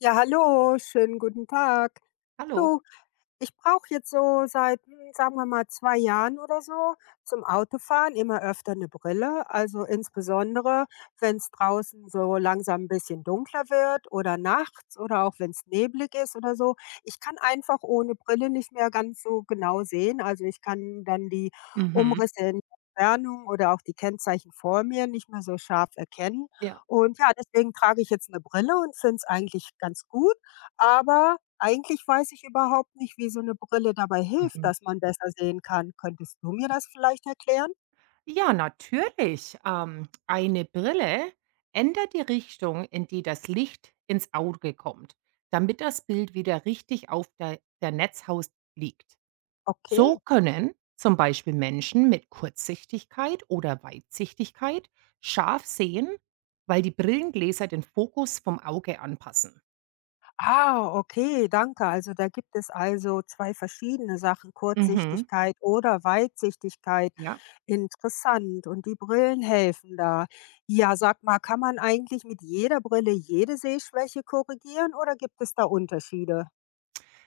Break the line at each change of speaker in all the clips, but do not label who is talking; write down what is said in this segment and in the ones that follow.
Ja, hallo, schönen guten Tag.
Hallo.
Du, ich brauche jetzt so seit, sagen wir mal, 2 Jahren oder so zum Autofahren immer öfter eine Brille. Also, insbesondere, wenn es draußen so langsam ein bisschen dunkler wird oder nachts oder auch wenn es neblig ist oder so. Ich kann einfach ohne Brille nicht mehr ganz so genau sehen. Also, ich kann dann die
Mhm.
Umrisse in Entfernung oder auch die Kennzeichen vor mir nicht mehr so scharf erkennen.
Ja.
Und ja, deswegen trage ich jetzt eine Brille und finde es eigentlich ganz gut, aber eigentlich weiß ich überhaupt nicht, wie so eine Brille dabei hilft,
Mhm.
dass man besser sehen kann. Könntest du mir das vielleicht erklären?
Ja, natürlich. Eine Brille ändert die Richtung, in die das Licht ins Auge kommt, damit das Bild wieder richtig auf der Netzhaut liegt. So
Okay.
können zum Beispiel Menschen mit Kurzsichtigkeit oder Weitsichtigkeit scharf sehen, weil die Brillengläser den Fokus vom Auge anpassen.
Ah, okay, danke. Also, da gibt es also 2 verschiedene Sachen,
Mhm.
Kurzsichtigkeit oder Weitsichtigkeit.
Ja,
Interessant, und die Brillen helfen da. Ja, sag mal, kann man eigentlich mit jeder Brille jede Sehschwäche korrigieren oder gibt es da Unterschiede?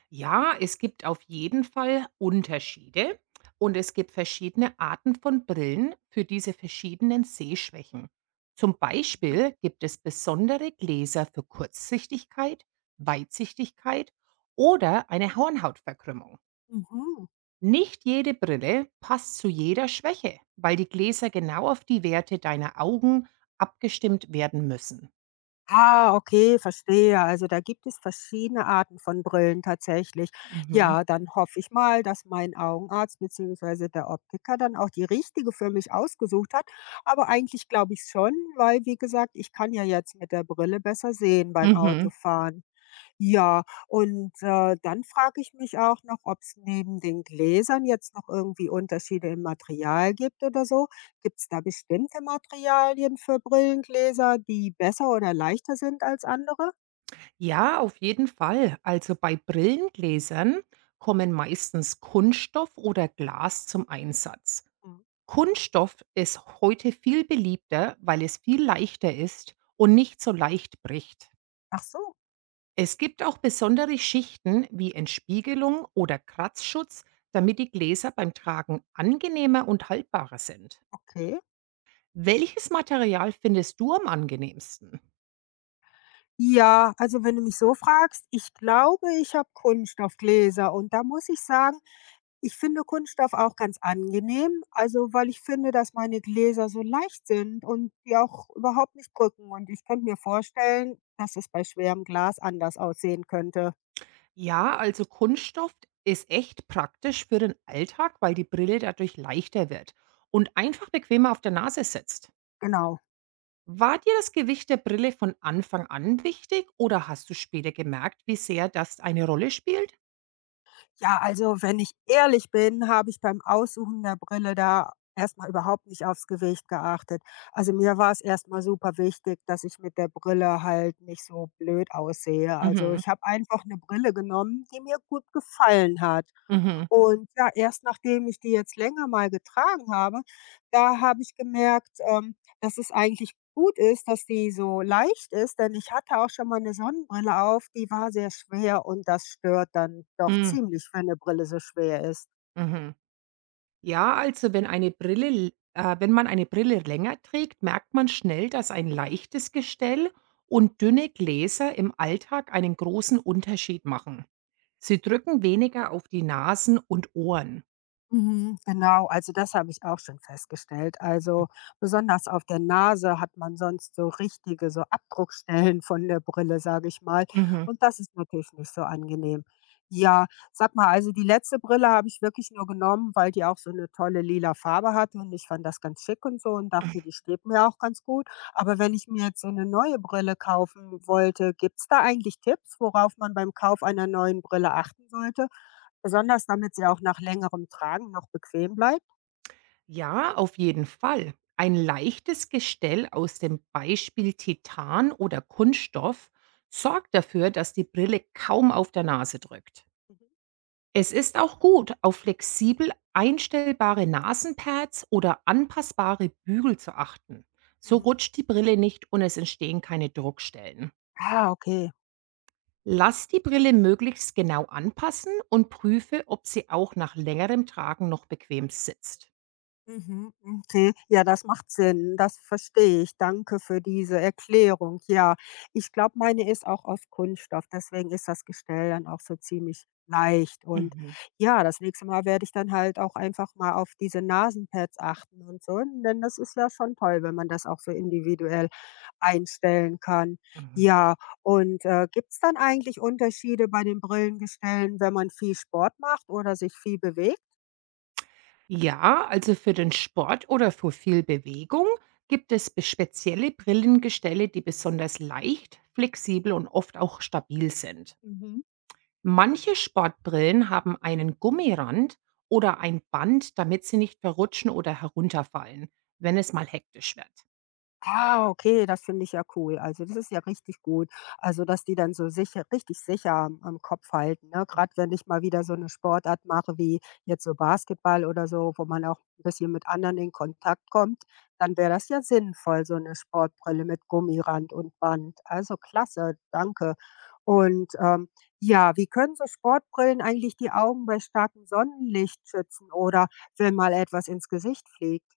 ja, es gibt auf jeden Fall Unterschiede, und es gibt verschiedene Arten von Brillen für diese verschiedenen Sehschwächen. Zum
Mhm,
Beispiel gibt es besondere Gläser für Kurzsichtigkeit, Weitsichtigkeit oder eine Hornhautverkrümmung.
mhm.
Nicht jede Brille passt zu jeder Schwäche, weil die Gläser genau auf die Werte deiner Augen abgestimmt werden müssen.
Ah, okay, verstehe. Also da gibt es verschiedene Arten von Brillen tatsächlich.
Mhm.
Ja, dann hoffe ich mal, dass mein Augenarzt bzw. der Optiker dann auch die richtige für mich ausgesucht hat. Aber eigentlich glaube ich schon, weil, wie gesagt, ich kann ja jetzt mit der Brille besser sehen beim
Mhm.
Autofahren. Ja, und, dann frage ich mich auch noch, ob es neben den Gläsern jetzt noch irgendwie Unterschiede im Material gibt oder so. Gibt es da bestimmte Materialien für Brillengläser, die besser oder leichter sind als andere?
Ja, auf jeden Fall. Also bei Brillengläsern kommen meistens Kunststoff oder Glas zum Einsatz.
Mhm.
Kunststoff ist heute viel beliebter, weil es viel leichter ist und nicht so leicht bricht.
Ach so,
Es gibt auch besondere Schichten wie Entspiegelung oder Kratzschutz, damit die Gläser beim Tragen angenehmer und haltbarer sind.
okay.
Welches Material findest du am angenehmsten?
Ja, also wenn du mich so fragst, ich glaube, ich habe Kunststoffgläser und da muss ich sagen, ich finde Kunststoff auch ganz angenehm, also weil ich finde, dass meine Gläser so leicht sind und die auch überhaupt nicht drücken und ich könnte mir vorstellen, dass es bei schwerem Glas anders aussehen könnte.
Ja, also Kunststoff ist echt praktisch für den Alltag, weil die Brille dadurch leichter wird und einfach bequemer auf der Nase sitzt.
Genau.
War dir das Gewicht der Brille von Anfang an wichtig, oder hast du später gemerkt, wie sehr das eine Rolle spielt?
Ja, also wenn ich ehrlich bin, habe ich beim Aussuchen der Brille da erstmal überhaupt nicht aufs Gewicht geachtet. Also mir war es erstmal super wichtig, dass ich mit der Brille halt nicht so blöd aussehe. Also
Mhm.
ich habe einfach eine Brille genommen, die mir gut gefallen hat.
Mhm.
Und ja, erst nachdem ich die jetzt länger mal getragen habe, da habe ich gemerkt, dass es eigentlich gut ist, dass die so leicht ist, denn ich hatte auch schon mal eine Sonnenbrille auf, die war sehr schwer und das stört dann doch
Mhm.
ziemlich, wenn eine Brille so schwer ist.
Mhm. Ja, also wenn wenn man eine Brille länger trägt, merkt man schnell, dass ein leichtes Gestell und dünne Gläser im Alltag einen großen Unterschied machen. Sie drücken weniger auf die Nasen und Ohren.
Mhm, genau, also das habe ich auch schon festgestellt. Also besonders auf der Nase hat man sonst so richtige, so Abdruckstellen von der Brille, sage ich mal.
Mhm.
Und das ist natürlich nicht so angenehm. Ja, sag mal, also die letzte Brille habe ich wirklich nur genommen, weil die auch so eine tolle lila Farbe hatte und ich fand das ganz schick und so und dachte, die steht mir auch ganz gut. Aber wenn ich mir jetzt so eine neue Brille kaufen wollte, gibt es da eigentlich Tipps, worauf man beim Kauf einer neuen Brille achten sollte? Besonders damit sie auch nach längerem Tragen noch bequem bleibt?
Ja, auf jeden Fall. Ein leichtes Gestell aus dem Beispiel Titan oder Kunststoff sorgt dafür, dass die Brille kaum auf der Nase drückt.
Mhm,
Es ist auch gut, auf flexibel einstellbare Nasenpads oder anpassbare Bügel zu achten. So
mhm.
rutscht die Brille nicht und es entstehen keine Druckstellen.
Ah, okay.
Lass die Brille möglichst genau anpassen und prüfe, ob sie auch nach längerem Tragen noch bequem sitzt.
Mhm, okay. Ja, das macht Sinn. Das verstehe ich. Danke für diese Erklärung. Ja, ich glaube, meine ist auch aus Kunststoff. Deswegen ist das Gestell dann auch so ziemlich leicht. Und
Mhm.
ja, das nächste Mal werde ich dann halt auch einfach mal auf diese Nasenpads achten und so. Denn das ist ja schon toll, wenn man das auch so individuell einstellen kann.
Mhm.
Ja, und gibt es dann eigentlich Unterschiede bei den Brillengestellen, wenn man viel Sport macht oder sich viel bewegt?
Ja, also für den Sport oder für viel Bewegung gibt es spezielle Brillengestelle, die besonders leicht, flexibel und oft auch stabil sind.
Mhm.
Manche Sportbrillen haben einen Gummirand oder ein Band, damit sie nicht verrutschen oder herunterfallen, wenn es mal hektisch wird.
Ah, okay, das finde ich ja cool. Also, das ist ja richtig gut. Also, dass die dann so sicher richtig sicher am Kopf halten, ne? Gerade wenn ich mal wieder so eine Sportart mache wie jetzt so Basketball oder so, wo man auch ein bisschen mit anderen in Kontakt kommt, dann wäre das ja sinnvoll, so eine Sportbrille mit Gummirand und Band. Also, klasse, danke. Und, ja, wie können so Sportbrillen eigentlich die Augen bei starkem Sonnenlicht schützen oder wenn mal etwas ins Gesicht fliegt?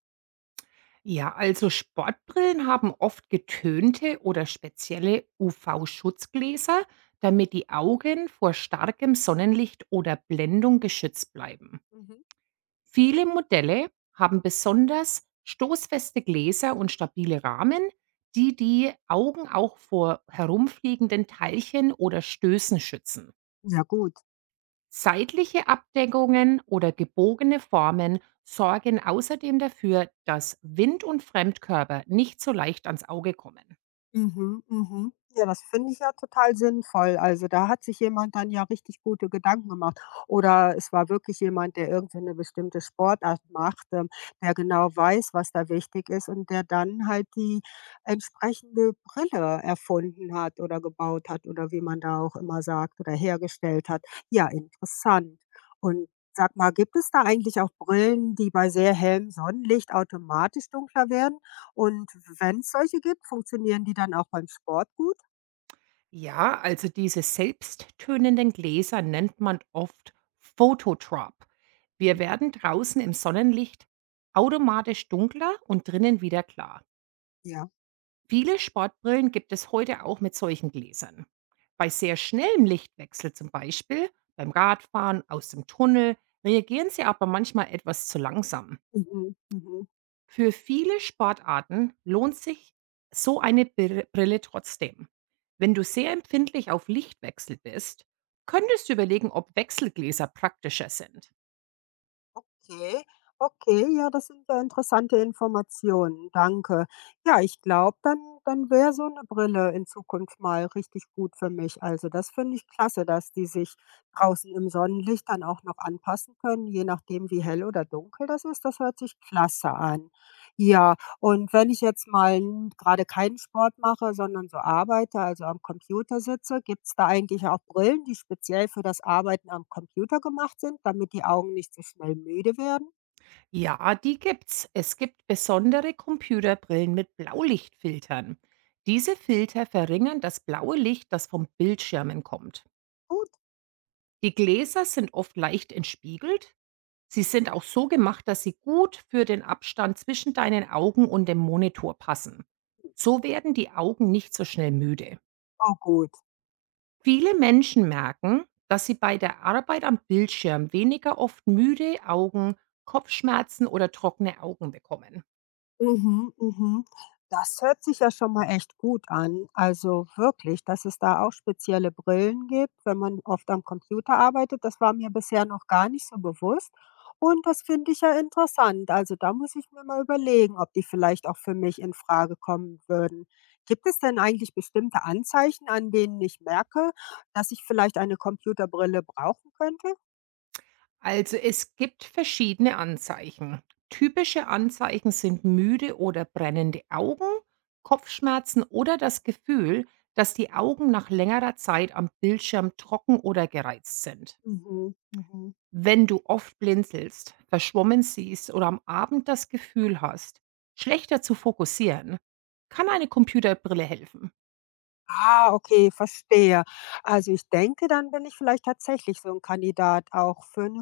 Ja, also Sportbrillen haben oft getönte oder spezielle UV-Schutzgläser, damit die Augen vor starkem Sonnenlicht oder Blendung geschützt bleiben.
Mhm.
Viele Modelle haben besonders stoßfeste Gläser und stabile Rahmen, die die Augen auch vor herumfliegenden Teilchen oder Stößen schützen.
Ja, gut.
Seitliche Abdeckungen oder gebogene Formen sorgen außerdem dafür, dass Wind und Fremdkörper nicht so leicht ans Auge kommen.
Mhm, mhm. Ja, das finde ich ja total sinnvoll. Also da hat sich jemand dann ja richtig gute Gedanken gemacht. Oder es war wirklich jemand, der irgendwie eine bestimmte Sportart macht, der genau weiß, was da wichtig ist und der dann halt die entsprechende Brille erfunden hat oder gebaut hat oder wie man da auch immer sagt oder hergestellt hat. Ja, interessant. Und sag mal, gibt es da eigentlich auch Brillen, die bei sehr hellem Sonnenlicht automatisch dunkler werden? Und wenn es solche gibt, funktionieren die dann auch beim Sport gut?
Ja, also diese selbsttönenden Gläser nennt man oft Phototrop. Wir
Hm,
werden draußen im Sonnenlicht automatisch dunkler und drinnen wieder klar.
ja.
Viele Sportbrillen gibt es heute auch mit solchen Gläsern. Bei sehr schnellem Lichtwechsel, zum Beispiel beim Radfahren aus dem Tunnel, reagieren sie aber manchmal etwas zu langsam.
Mhm, mhm.
Für viele Sportarten lohnt sich so eine Brille trotzdem. Wenn du sehr empfindlich auf Lichtwechsel bist, könntest du überlegen, ob Wechselgläser praktischer sind.
Okay, okay, ja, das sind ja interessante Informationen. Danke. Ja, ich glaube, dann wäre so eine Brille in Zukunft mal richtig gut für mich. Also, das finde ich klasse, dass die sich draußen im Sonnenlicht dann auch noch anpassen können, je nachdem, wie hell oder dunkel das ist. Das hört sich klasse an. Ja, und wenn ich jetzt mal n grade keinen Sport mache, sondern so arbeite, also am Computer sitze, gibt es da eigentlich auch Brillen, die speziell für das Arbeiten am Computer gemacht sind, damit die Augen nicht so schnell müde werden?
Ja, die gibt's. Es gibt besondere Computerbrillen mit Blaulichtfiltern. Diese Filter verringern das blaue Licht, das vom Bildschirmen kommt.
Gut?
Die Gläser sind oft leicht entspiegelt. Sie sind auch so gemacht, dass sie gut für den Abstand zwischen deinen Augen und dem Monitor passen. So werden die Augen nicht so schnell müde.
Oh, gut.
Viele Menschen merken, dass sie bei der Arbeit am Bildschirm weniger oft müde Augen, Kopfschmerzen oder trockene Augen bekommen.
Mhm, mhm. Das hört sich ja schon mal echt gut an. Also wirklich, dass es da auch spezielle Brillen gibt, wenn man oft am Computer arbeitet, das war mir bisher noch gar nicht so bewusst. Und das finde ich ja interessant. Also da muss ich mir mal überlegen, ob die vielleicht auch für mich in Frage kommen würden. Gibt es denn eigentlich bestimmte Anzeichen, an denen ich merke, dass ich vielleicht eine Computerbrille brauchen könnte?
Also es gibt verschiedene Anzeichen. Typische Anzeichen sind müde oder brennende Augen, Kopfschmerzen oder das Gefühl, dass die Augen nach längerer Zeit am Bildschirm trocken oder gereizt sind.
Mhm, mhm.
Wenn du oft blinzelst, verschwommen siehst oder am Abend das Gefühl hast, schlechter zu fokussieren, kann eine Computerbrille helfen.
Ah, okay, verstehe. Also ich denke, dann bin ich vielleicht tatsächlich so ein Kandidat auch für eine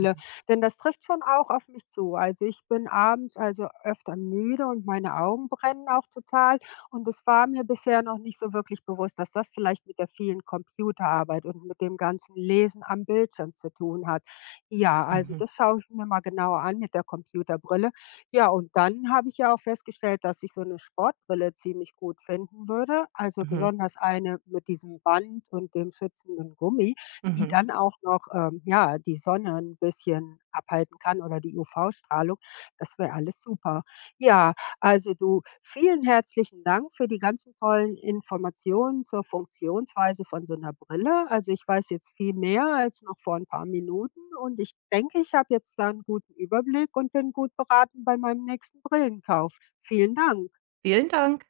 Mhm.
denn das trifft schon auch auf mich zu. Also, ich bin abends also öfter müde und meine Augen brennen auch total und es war mir bisher noch nicht so wirklich bewusst, dass das vielleicht mit der vielen Computerarbeit und mit dem ganzen Lesen am Bildschirm zu tun hat. Ja, also
Mhm.
das schaue ich mir mal genauer an mit der Computerbrille. Ja, und dann habe ich ja auch festgestellt, dass ich so eine Sportbrille ziemlich gut finden würde. Also,
Mhm.
besonders eine mit diesem Band und dem schützenden Gummi, die
Mhm.
dann auch noch, ja, die Sonne ein bisschen abhalten kann oder die UV-Strahlung. Das wäre alles super. Ja, also du, vielen herzlichen Dank für die ganzen tollen Informationen zur Funktionsweise von so einer Brille. Also, ich weiß jetzt viel mehr als noch vor ein paar Minuten und ich denke, ich habe jetzt da 'n guten Überblick und bin gut beraten bei meinem nächsten Brillenkauf. Vielen Dank.
Vielen Dank.